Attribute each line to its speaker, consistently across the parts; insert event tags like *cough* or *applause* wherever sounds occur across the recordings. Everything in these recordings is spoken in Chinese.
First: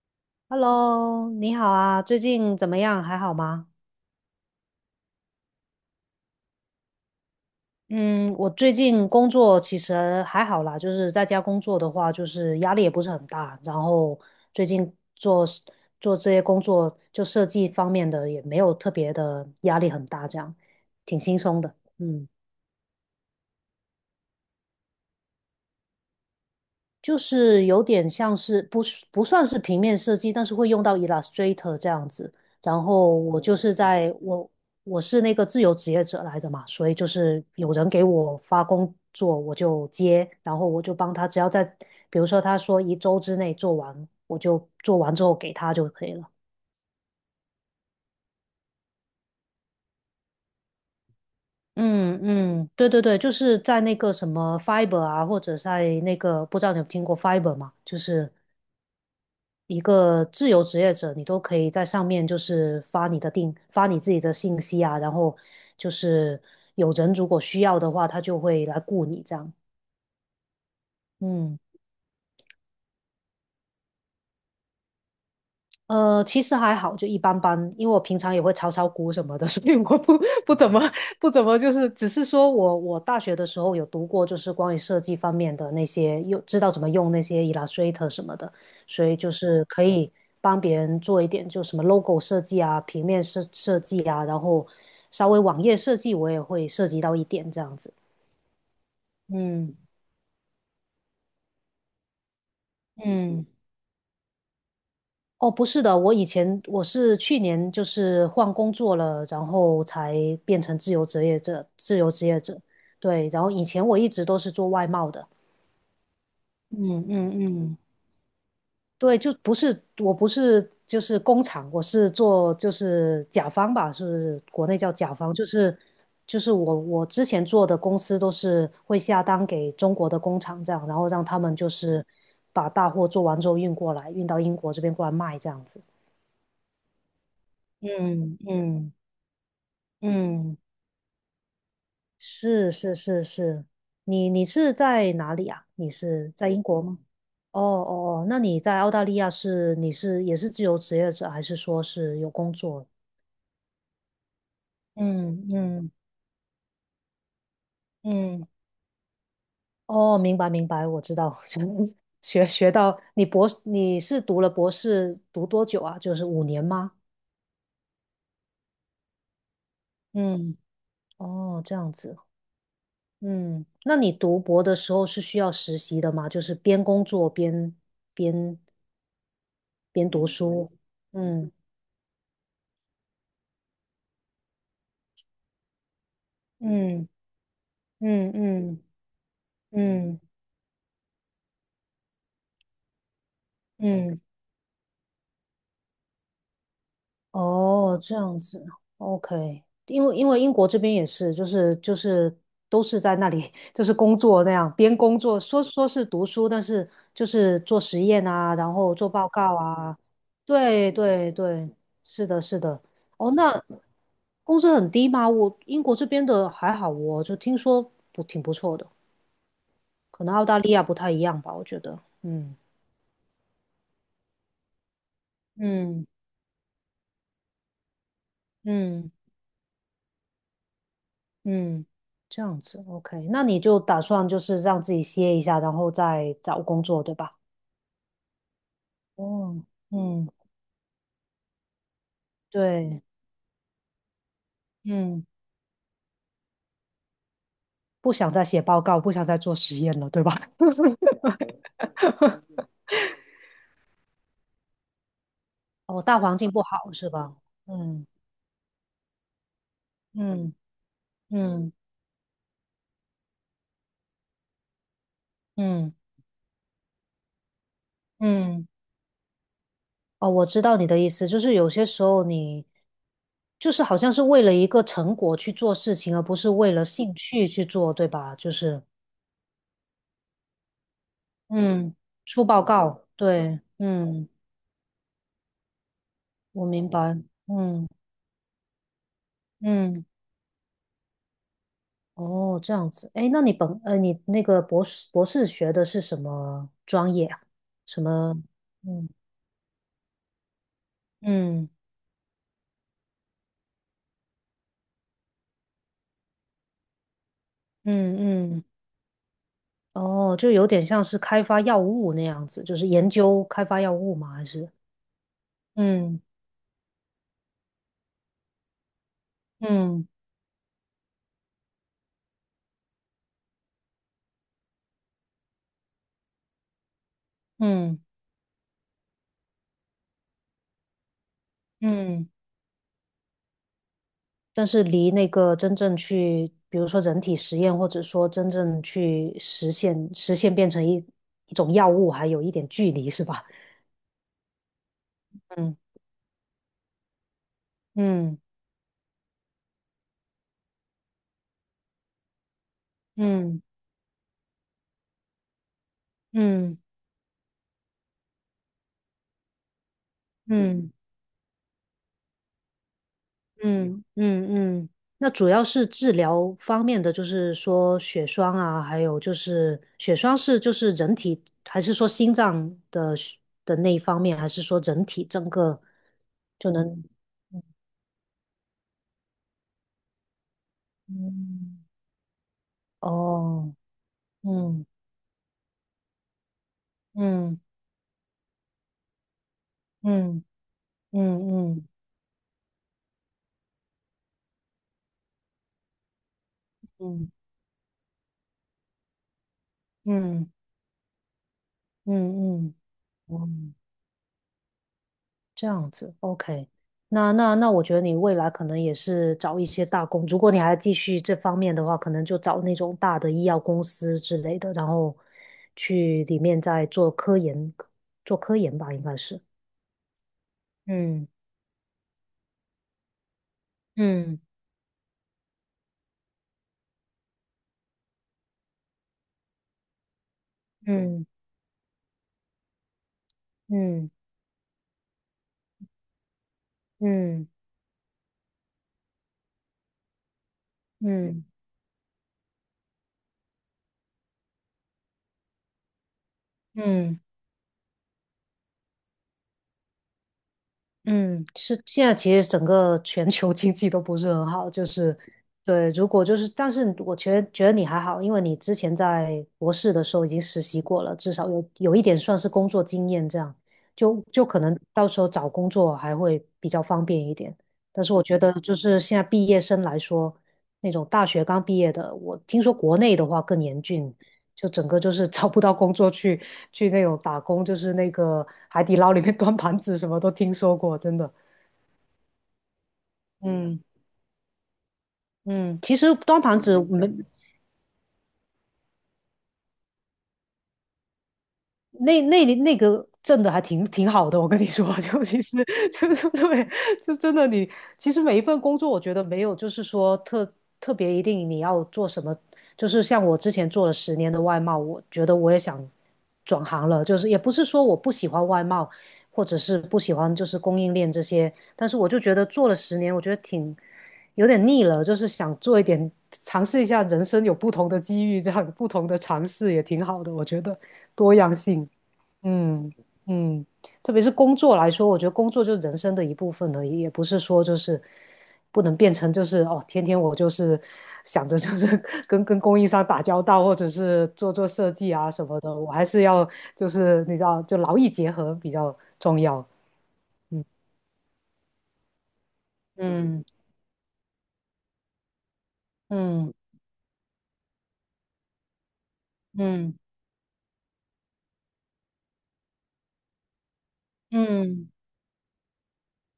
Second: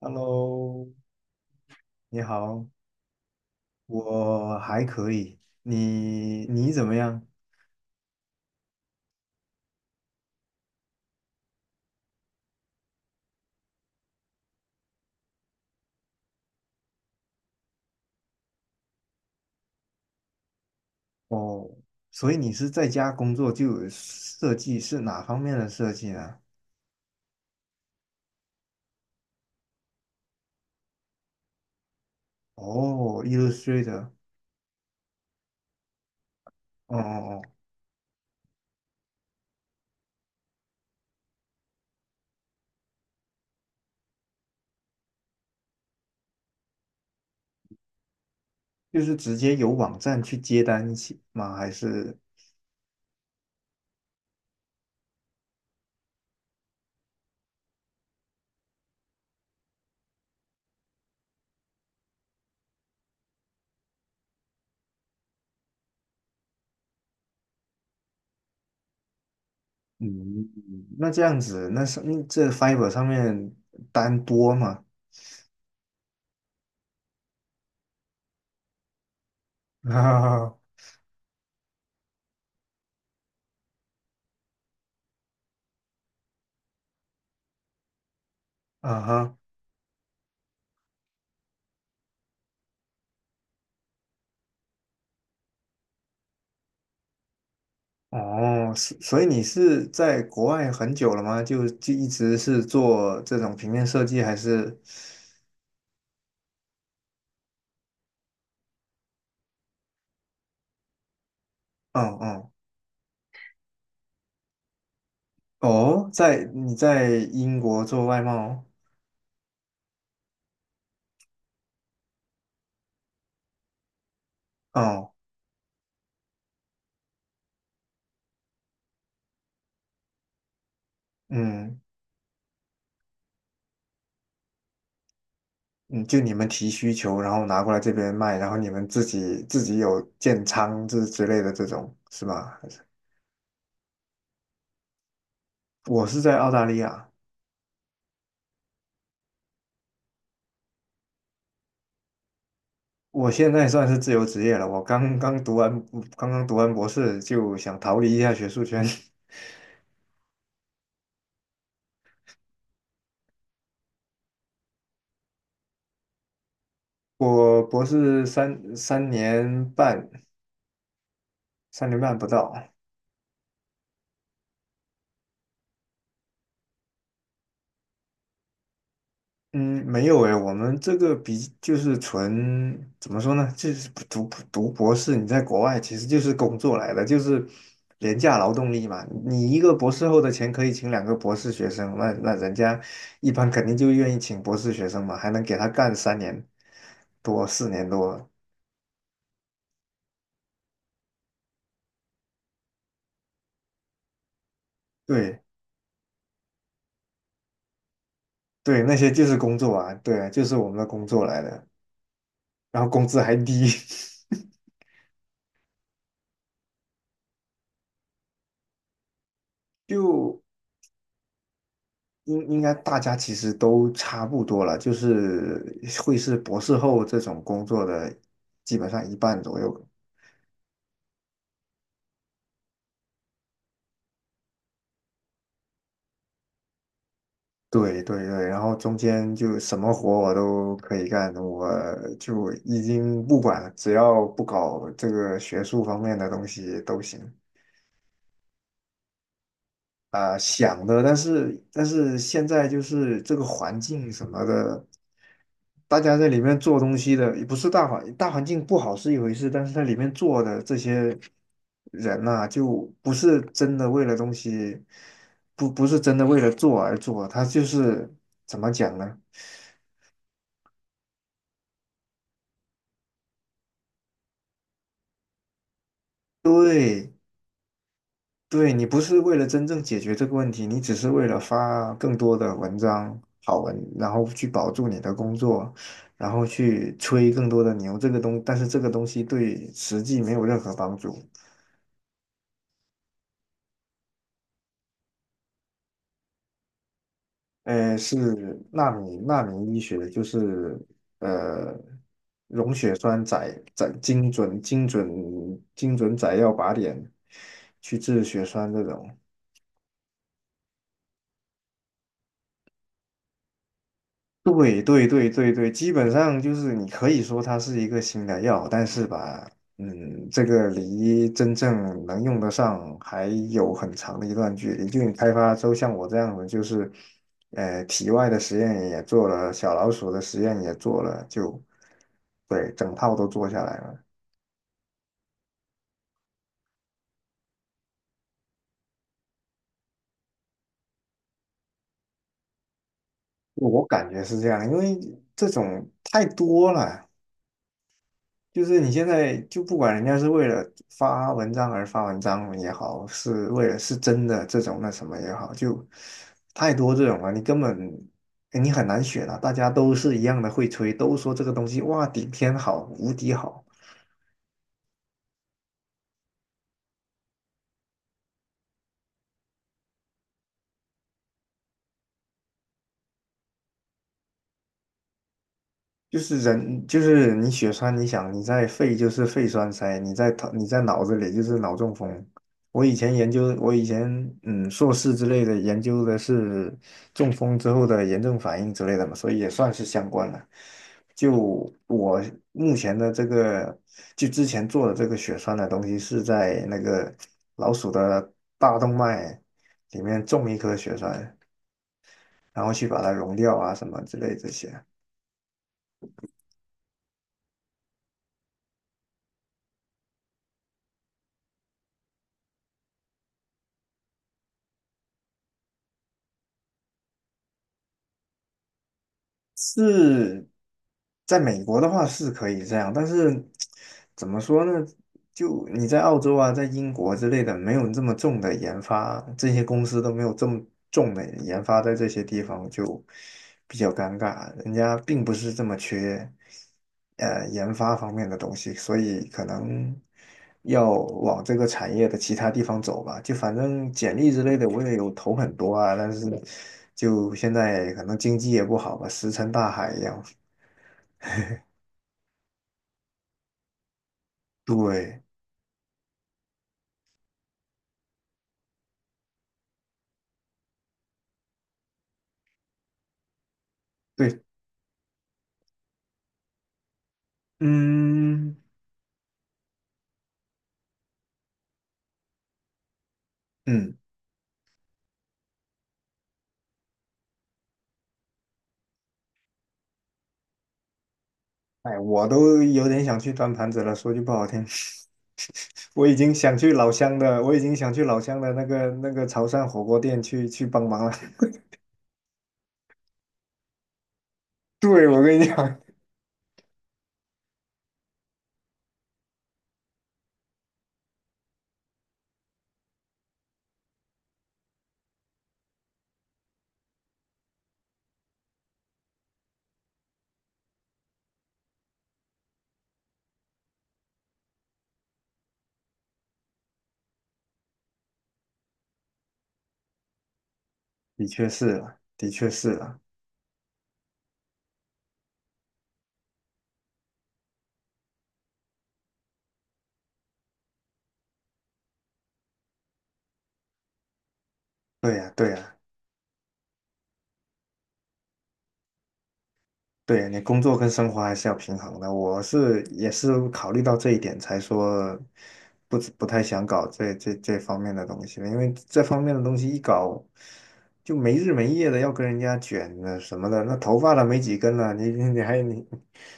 Speaker 1: Hello，
Speaker 2: Hello，你好啊，最
Speaker 1: 你
Speaker 2: 近
Speaker 1: 好，
Speaker 2: 怎么样？还好吗？
Speaker 1: 我还可以，你怎么样？
Speaker 2: 嗯，我最近工作其实还好啦，就是在家工作的话，就是压力也不是很大，然后最近做这些工作，就设计方面的也没有特别的压力很大，这样挺轻松
Speaker 1: 哦，
Speaker 2: 的。嗯。
Speaker 1: 所以你是在家工作就有设计，是哪方面的设计呢？
Speaker 2: 就是有点像是不是不算是平面设计，但是会用到 Illustrator 这样子。然后
Speaker 1: 哦
Speaker 2: 我就是
Speaker 1: ，Illustrator，
Speaker 2: 我是那个自由职业者来的嘛，所以
Speaker 1: 哦哦
Speaker 2: 就是
Speaker 1: 哦，
Speaker 2: 有人给我发工作，我就接，然后我就帮他，只要在比如说他说一周之内做完，我就做完之后给他就可以了。
Speaker 1: 就是直接有网站去接单起吗？还是
Speaker 2: 嗯嗯，对对对，就是在那个什么 Fiber 啊，或者在那个不知道你有听过 Fiber 吗？就是。一个自由职业者，你都可以在上面就是发你的定，发你自己的信息啊，然后就是有人如果需要的话，他就会来雇你这样。
Speaker 1: 嗯，那这样
Speaker 2: 嗯。
Speaker 1: 子，那上这 Fiverr 上面单多吗？
Speaker 2: 其实还好，就一般般，因为我平常也会炒炒股什么的，所以我不怎么
Speaker 1: *laughs*
Speaker 2: 不怎么就是，只是说我大学的时候有读过，就是关于设计方面的那些，又知道怎么用那些 Illustrator 什么的，
Speaker 1: 啊
Speaker 2: 所以就
Speaker 1: 哈，
Speaker 2: 是可以帮别人做一点，就什么 logo 设计啊、平面设计啊，然后稍微网页设计我也会涉及到一点这样子。
Speaker 1: 哦，所以你
Speaker 2: 嗯
Speaker 1: 是在国外很久了吗？就一直是做这
Speaker 2: 嗯。
Speaker 1: 种平面设计，还是？
Speaker 2: 哦，不是的，我以前是去年就是换工作了，然后才变成自由职业者，自由
Speaker 1: 嗯
Speaker 2: 职业
Speaker 1: 嗯，
Speaker 2: 者。对，然后以前我一直都是做外贸的。
Speaker 1: 哦，在你
Speaker 2: 嗯
Speaker 1: 在
Speaker 2: 嗯
Speaker 1: 英
Speaker 2: 嗯，
Speaker 1: 国做外贸，
Speaker 2: 对，就不是，我不是就是工厂，我是做就是甲方吧，是不是国内叫
Speaker 1: 哦，
Speaker 2: 甲方，就是我之前做的公司都是会下单给中国的工厂这样，然后让他们就
Speaker 1: 嗯
Speaker 2: 是把大货做完之后运过来，运到英国这边过来卖这样子。
Speaker 1: 嗯，就你们提需求，然后拿过来这边卖，
Speaker 2: 嗯
Speaker 1: 然后你们
Speaker 2: 嗯。
Speaker 1: 自己有建
Speaker 2: 嗯，
Speaker 1: 仓之类的这种是吗？还
Speaker 2: 是
Speaker 1: 是
Speaker 2: 是是是，你是在哪里啊？你
Speaker 1: 我是
Speaker 2: 是
Speaker 1: 在
Speaker 2: 在
Speaker 1: 澳
Speaker 2: 英
Speaker 1: 大利
Speaker 2: 国吗？
Speaker 1: 亚，
Speaker 2: 哦哦哦，那你在澳大利亚是你是也是自由职业者，还是说是有工作？
Speaker 1: 我现在算是自由职业了，我刚刚
Speaker 2: 嗯
Speaker 1: 读完
Speaker 2: 嗯
Speaker 1: 刚刚读完博士，就想逃离一下
Speaker 2: 嗯，
Speaker 1: 学术圈。*laughs*
Speaker 2: 哦，明白明白，我知道，*laughs* 就学到你是读了博士读多久啊？就是5年吗？
Speaker 1: 我博士三年半，
Speaker 2: 嗯，哦，这
Speaker 1: 三
Speaker 2: 样
Speaker 1: 年
Speaker 2: 子，
Speaker 1: 半不到。
Speaker 2: 嗯，那你读博的时候是需要实习的吗？就是边工作边
Speaker 1: 嗯，没
Speaker 2: 边
Speaker 1: 有
Speaker 2: 读
Speaker 1: 诶，我
Speaker 2: 书，
Speaker 1: 们这个比
Speaker 2: 嗯
Speaker 1: 就是纯怎么说呢？就是读博士，你在国外其实就是工作来的，
Speaker 2: 嗯
Speaker 1: 就是廉
Speaker 2: 嗯
Speaker 1: 价劳动
Speaker 2: 嗯
Speaker 1: 力嘛。你一个博士后
Speaker 2: 嗯
Speaker 1: 的钱可以请两个博士学生，那人家一般肯定就愿意
Speaker 2: 嗯，
Speaker 1: 请博士学生嘛，还能给他干三年多、四年
Speaker 2: 哦，这
Speaker 1: 多。
Speaker 2: 样子，OK，因为英国这边也是，就是都是在那里就是工作那样，边工作
Speaker 1: 对
Speaker 2: 说是读书，但是就是做实验啊，然
Speaker 1: 对，那
Speaker 2: 后做
Speaker 1: 些就
Speaker 2: 报
Speaker 1: 是
Speaker 2: 告
Speaker 1: 工作啊，
Speaker 2: 啊，
Speaker 1: 对啊，就是我们的
Speaker 2: 对
Speaker 1: 工作
Speaker 2: 对
Speaker 1: 来的，
Speaker 2: 对，是的是的，
Speaker 1: 然后工资
Speaker 2: 哦，
Speaker 1: 还
Speaker 2: 那
Speaker 1: 低。*laughs*
Speaker 2: 工资很低吗？我英国这边的还好哦，我就听说不挺不错的，可能
Speaker 1: 就
Speaker 2: 澳大利亚不太一样吧，我觉得，
Speaker 1: 应
Speaker 2: 嗯。
Speaker 1: 应该大家其实都差不多了，就是
Speaker 2: 嗯
Speaker 1: 会是博士后这种工作的，基本上
Speaker 2: 嗯
Speaker 1: 一半左右。
Speaker 2: 嗯，这样子，OK，那你就打算就是让自己歇一下，然后再找工作，对吧？
Speaker 1: 对对对，然后中间就
Speaker 2: 哦，
Speaker 1: 什么活
Speaker 2: 嗯，
Speaker 1: 我都可以干，我就已
Speaker 2: 对，
Speaker 1: 经不管了，只要不搞这
Speaker 2: 嗯，
Speaker 1: 个学术方面的东西都行。
Speaker 2: 不想再写报告，不想再做实验了，对吧？
Speaker 1: 啊、想的，但
Speaker 2: *laughs*
Speaker 1: 是但是现在就是这个环境什么的，大
Speaker 2: 哦，
Speaker 1: 家
Speaker 2: 大
Speaker 1: 在
Speaker 2: 环
Speaker 1: 里
Speaker 2: 境
Speaker 1: 面
Speaker 2: 不
Speaker 1: 做
Speaker 2: 好
Speaker 1: 东
Speaker 2: 是
Speaker 1: 西
Speaker 2: 吧？
Speaker 1: 的，也不是
Speaker 2: 嗯
Speaker 1: 大环境不好是一回事，但是在里面做
Speaker 2: 嗯
Speaker 1: 的这些
Speaker 2: 嗯
Speaker 1: 人呐、就不是真的为了东西，不不
Speaker 2: 嗯
Speaker 1: 是真的为了做而做，他就是怎
Speaker 2: 嗯，
Speaker 1: 么讲呢？
Speaker 2: 哦，我知道你的意思，就是有些时候你就是好像是为了一个成果去做事情，而不是为了
Speaker 1: 对。
Speaker 2: 兴趣去做，对吧？就
Speaker 1: 对，
Speaker 2: 是，
Speaker 1: 你不是为了真正解决这个问题，你只是为了发
Speaker 2: 嗯，
Speaker 1: 更多
Speaker 2: 出
Speaker 1: 的
Speaker 2: 报
Speaker 1: 文
Speaker 2: 告，
Speaker 1: 章、好
Speaker 2: 对，
Speaker 1: 文，然后
Speaker 2: 嗯，
Speaker 1: 去保住你的工作，然后
Speaker 2: 我明
Speaker 1: 去
Speaker 2: 白，
Speaker 1: 吹更多的
Speaker 2: 嗯
Speaker 1: 牛。这个东，但是这个东西对实
Speaker 2: 嗯，
Speaker 1: 际没有任何帮助。
Speaker 2: 哦，这样子，哎，那你那个博士学的是什么专业啊？
Speaker 1: 呃，
Speaker 2: 什
Speaker 1: 是
Speaker 2: 么？
Speaker 1: 纳
Speaker 2: 嗯
Speaker 1: 米纳米医学，就是
Speaker 2: 嗯
Speaker 1: 呃溶血栓载精准载药靶点去治血
Speaker 2: 嗯嗯，
Speaker 1: 栓这种。
Speaker 2: 哦，就有点像是开发药物那样子，就是研究开发药物吗？还是？
Speaker 1: 对对对对对，基本
Speaker 2: 嗯
Speaker 1: 上就是你可以说它是一个新的药，但是吧，
Speaker 2: 嗯
Speaker 1: 嗯，这个离真正能用得上还有很长的一段距离。就你开发出像我这样的，就是，呃，
Speaker 2: 嗯
Speaker 1: 体外的实验也做了，小老鼠的实验也做了，就，
Speaker 2: 嗯。
Speaker 1: 对，整套都做下来了。
Speaker 2: 但是离那个真正去，比如说人体实验，或者说真正去实现变成一种药物，还有一点距离，是吧？
Speaker 1: 我感觉是这样，因为这
Speaker 2: 嗯
Speaker 1: 种太多了。
Speaker 2: 嗯
Speaker 1: 就是你现在就不管人家是为了发文章而发文章也好，是
Speaker 2: 嗯
Speaker 1: 为了是真的这种那什么也好，就太
Speaker 2: 嗯
Speaker 1: 多这种了，你根本你很难选啊。大家都是一样的会
Speaker 2: 嗯
Speaker 1: 吹，都说这个东西哇顶天好，无敌好，
Speaker 2: 嗯嗯嗯。那主要是治疗方面的，就是说血栓啊，还有就是血栓是就是人体，还是说心脏的血的那一方面，还是说人体整个
Speaker 1: 就是
Speaker 2: 就
Speaker 1: 人，就
Speaker 2: 能？
Speaker 1: 是你血栓，你想你在肺就是肺栓塞，你在头你在脑子里就是脑
Speaker 2: 嗯，
Speaker 1: 中风。我
Speaker 2: 哦，
Speaker 1: 以前
Speaker 2: 嗯
Speaker 1: 硕士之类的研究的是中风
Speaker 2: 嗯。
Speaker 1: 之后的炎症反应之类的嘛，所以也算是相关了。
Speaker 2: 嗯
Speaker 1: 就
Speaker 2: 嗯嗯
Speaker 1: 我目前的这个，就之前做的这个血栓的东西是在那个
Speaker 2: 嗯
Speaker 1: 老鼠的大动脉里面种
Speaker 2: 嗯
Speaker 1: 一颗血栓，然
Speaker 2: 嗯
Speaker 1: 后
Speaker 2: 嗯，
Speaker 1: 去把它溶掉啊
Speaker 2: 嗯
Speaker 1: 什么之类这些。
Speaker 2: 这样子，OK。那，我觉得你未来可能也是找一些大公，如果你还继续这方面的话，可能就找那种大的医药公司之类的，然后去里面再做科研，做科研吧，应该是。
Speaker 1: 是
Speaker 2: 嗯
Speaker 1: 在美国的话是可以这样，但是怎
Speaker 2: 嗯
Speaker 1: 么说呢？就你在澳洲啊，在英国之类的，没有这么重的研发，这些公司都没有这么重的
Speaker 2: 嗯
Speaker 1: 研发在这些地方，就比较
Speaker 2: 嗯
Speaker 1: 尴尬。人家并不是这么缺，
Speaker 2: 嗯
Speaker 1: 呃研发方面的东西，所以可能要
Speaker 2: 嗯
Speaker 1: 往
Speaker 2: 嗯
Speaker 1: 这个产业的其他地方走吧。就反正简历之类的我也有投很多啊，但是
Speaker 2: 嗯。
Speaker 1: 就现在可能经济也不好吧，石沉大海一样。
Speaker 2: 嗯，是现在其实整个全球 *laughs* 经济都不是很好，就是
Speaker 1: 对
Speaker 2: 对，如果就是，但是我觉得你还好，因为你之前在博士的时候已经实习过了，至少有一点算是工作经验，这样就
Speaker 1: 对，
Speaker 2: 就可能到时候找工作还会比较方便一点。但是我觉得
Speaker 1: 嗯
Speaker 2: 就是现在毕业生来说，那种大学刚毕业的，我听说国内的话更严
Speaker 1: 嗯，
Speaker 2: 峻，就整个就是找不到工作去那种打工，就是那个海底捞里面 *laughs* 端盘子，什么都听说过，真的。
Speaker 1: 哎，我都有点想去端盘
Speaker 2: 嗯
Speaker 1: 子了。说句不好听，
Speaker 2: 嗯，
Speaker 1: *laughs*
Speaker 2: 其实端盘子我没
Speaker 1: 我已经想去老乡的那个潮汕火锅店去帮忙了。
Speaker 2: 那个挣的还挺好的，我跟你
Speaker 1: *laughs*
Speaker 2: 说，*laughs*
Speaker 1: 对，我
Speaker 2: 就
Speaker 1: 跟
Speaker 2: 其
Speaker 1: 你
Speaker 2: 实
Speaker 1: 讲，
Speaker 2: 就对，就真的你其实每一份工作，我觉得没有就是说特别一定你要做什么，就是像我之前做了十年的外贸，我觉得我也想转行了，就是也不是说我不喜欢外贸，或者是不喜欢就是供应链这些，但是我就觉得做了十年，我觉得挺有点腻了，就是想做一点尝试一下人生有不同的机遇，这样有不同的尝试也挺好的，我觉得
Speaker 1: 的
Speaker 2: 多
Speaker 1: 确
Speaker 2: 样
Speaker 1: 是
Speaker 2: 性，
Speaker 1: 了，的确是
Speaker 2: 嗯
Speaker 1: 了。
Speaker 2: 嗯，特别是工作来说，我觉得工作就是人生的一部分而已，也不是说就是不能变成就是哦，天天我就是想着就是跟供应商打交道，或者是做做设计
Speaker 1: 对
Speaker 2: 啊
Speaker 1: 呀，
Speaker 2: 什
Speaker 1: 对
Speaker 2: 么的，
Speaker 1: 呀。
Speaker 2: 我还是要就是你知道，就劳逸结合比较重要，
Speaker 1: 对，你工
Speaker 2: 嗯
Speaker 1: 作跟生活还是要平衡的。我是也
Speaker 2: 嗯。
Speaker 1: 是考虑到这一点，才说不太
Speaker 2: 嗯
Speaker 1: 想搞这方面的东西了，因为这方面的东西一
Speaker 2: 嗯
Speaker 1: 搞就没日没夜的要跟人家卷的什么的，那头发都没几根
Speaker 2: 嗯
Speaker 1: 了，你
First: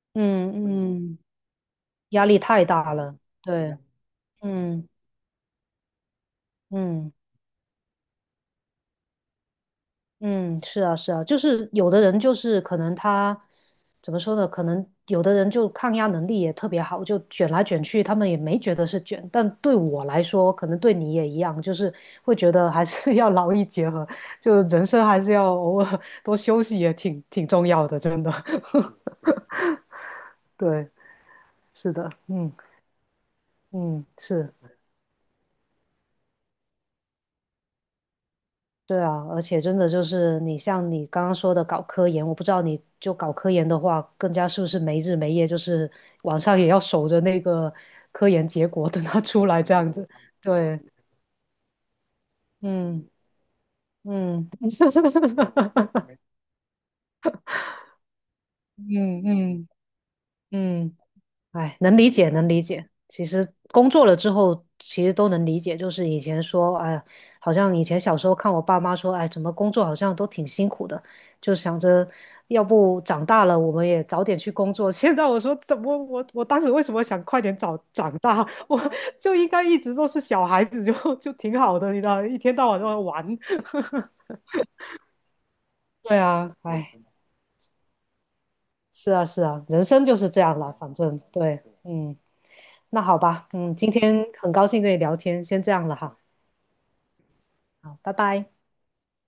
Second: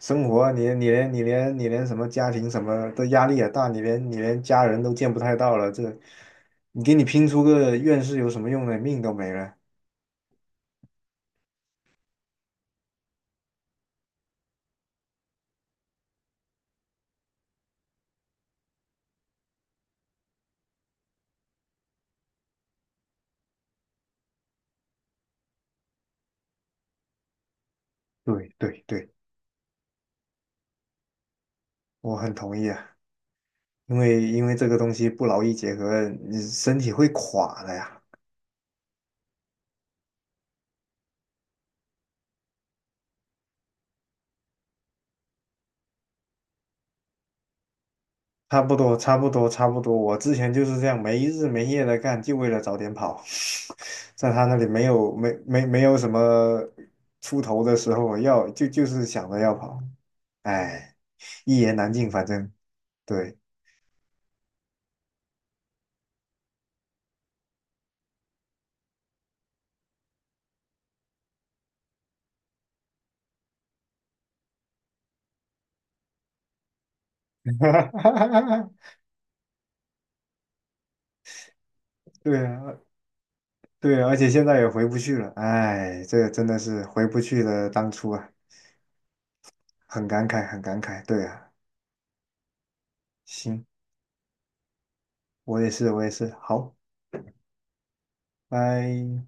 Speaker 1: 生活啊你你
Speaker 2: 嗯
Speaker 1: 连
Speaker 2: 嗯，
Speaker 1: 你连你连什么
Speaker 2: 压
Speaker 1: 家
Speaker 2: 力
Speaker 1: 庭什
Speaker 2: 太
Speaker 1: 么
Speaker 2: 大
Speaker 1: 的
Speaker 2: 了。
Speaker 1: 压力也大，
Speaker 2: 对，
Speaker 1: 你连家人
Speaker 2: 嗯
Speaker 1: 都见不太到了，这你给你
Speaker 2: 嗯
Speaker 1: 拼出个院士有什么用呢？命都没了。
Speaker 2: 嗯，是啊是啊，就是有的人就是可能他怎么说呢？可能有的人就抗压能力也特别好，就卷来卷去，他们也没觉得是卷。但对我来说，可能对你也一样，就是会觉得还是 *laughs* 要劳逸结合，就人生还是要偶尔多休息，也挺重要的，真的。
Speaker 1: 对
Speaker 2: *laughs*
Speaker 1: 对对，
Speaker 2: 对，是的，
Speaker 1: 我很
Speaker 2: 嗯
Speaker 1: 同意啊。因
Speaker 2: 嗯
Speaker 1: 为因
Speaker 2: 是。
Speaker 1: 为这个东西不劳逸结合，你身体会垮的呀。
Speaker 2: 对啊，而且真的就是你像你刚刚说的搞科研，我不知道你就搞科研的话，更加是不是没日没夜，就是晚上也要守着那个科研
Speaker 1: 差
Speaker 2: 结
Speaker 1: 不
Speaker 2: 果
Speaker 1: 多，
Speaker 2: 等
Speaker 1: 差
Speaker 2: 它
Speaker 1: 不
Speaker 2: 出
Speaker 1: 多，
Speaker 2: 来
Speaker 1: 差
Speaker 2: 这
Speaker 1: 不
Speaker 2: 样
Speaker 1: 多。
Speaker 2: 子。
Speaker 1: 我之前就是
Speaker 2: 对，
Speaker 1: 这样没日没夜的干，就为了早点
Speaker 2: 嗯
Speaker 1: 跑。*laughs* 在他
Speaker 2: 嗯
Speaker 1: 那里没有什
Speaker 2: *laughs*
Speaker 1: 么出头的时候，要就是
Speaker 2: 嗯
Speaker 1: 想着要
Speaker 2: 嗯
Speaker 1: 跑。哎，
Speaker 2: 嗯。
Speaker 1: 一言
Speaker 2: 哎，
Speaker 1: 难
Speaker 2: 能理
Speaker 1: 尽，反
Speaker 2: 解，能
Speaker 1: 正
Speaker 2: 理解。其
Speaker 1: 对，
Speaker 2: 实工作了之后，其实都能理解。就是以前说，哎呀，好像以前小时候看我爸妈说，哎，怎么工作好像都挺辛苦的，就想着要不长大了我们也早点去工作。*laughs* 现在我说，怎么我当时为什么想快点早长大？*laughs*
Speaker 1: *laughs*
Speaker 2: 我就应该一直都是小孩子就，*laughs* 就挺好的，你知道，一
Speaker 1: 对
Speaker 2: 天到
Speaker 1: 啊，
Speaker 2: 晚都在玩。*laughs*
Speaker 1: 对啊，而且现在也回不去了。哎，
Speaker 2: 对
Speaker 1: 这个真的
Speaker 2: 啊，
Speaker 1: 是
Speaker 2: 哎，
Speaker 1: 回不去了，当初啊，
Speaker 2: 是啊，是啊，人生
Speaker 1: 很
Speaker 2: 就
Speaker 1: 感
Speaker 2: 是这
Speaker 1: 慨，
Speaker 2: 样
Speaker 1: 很
Speaker 2: 了，
Speaker 1: 感
Speaker 2: 反
Speaker 1: 慨。
Speaker 2: 正
Speaker 1: 对啊，
Speaker 2: 对，嗯。那好吧，
Speaker 1: 行，
Speaker 2: 嗯，今天很高兴跟你聊天，先这样了
Speaker 1: 我也
Speaker 2: 哈，
Speaker 1: 是，好。
Speaker 2: 好，拜拜。
Speaker 1: 拜。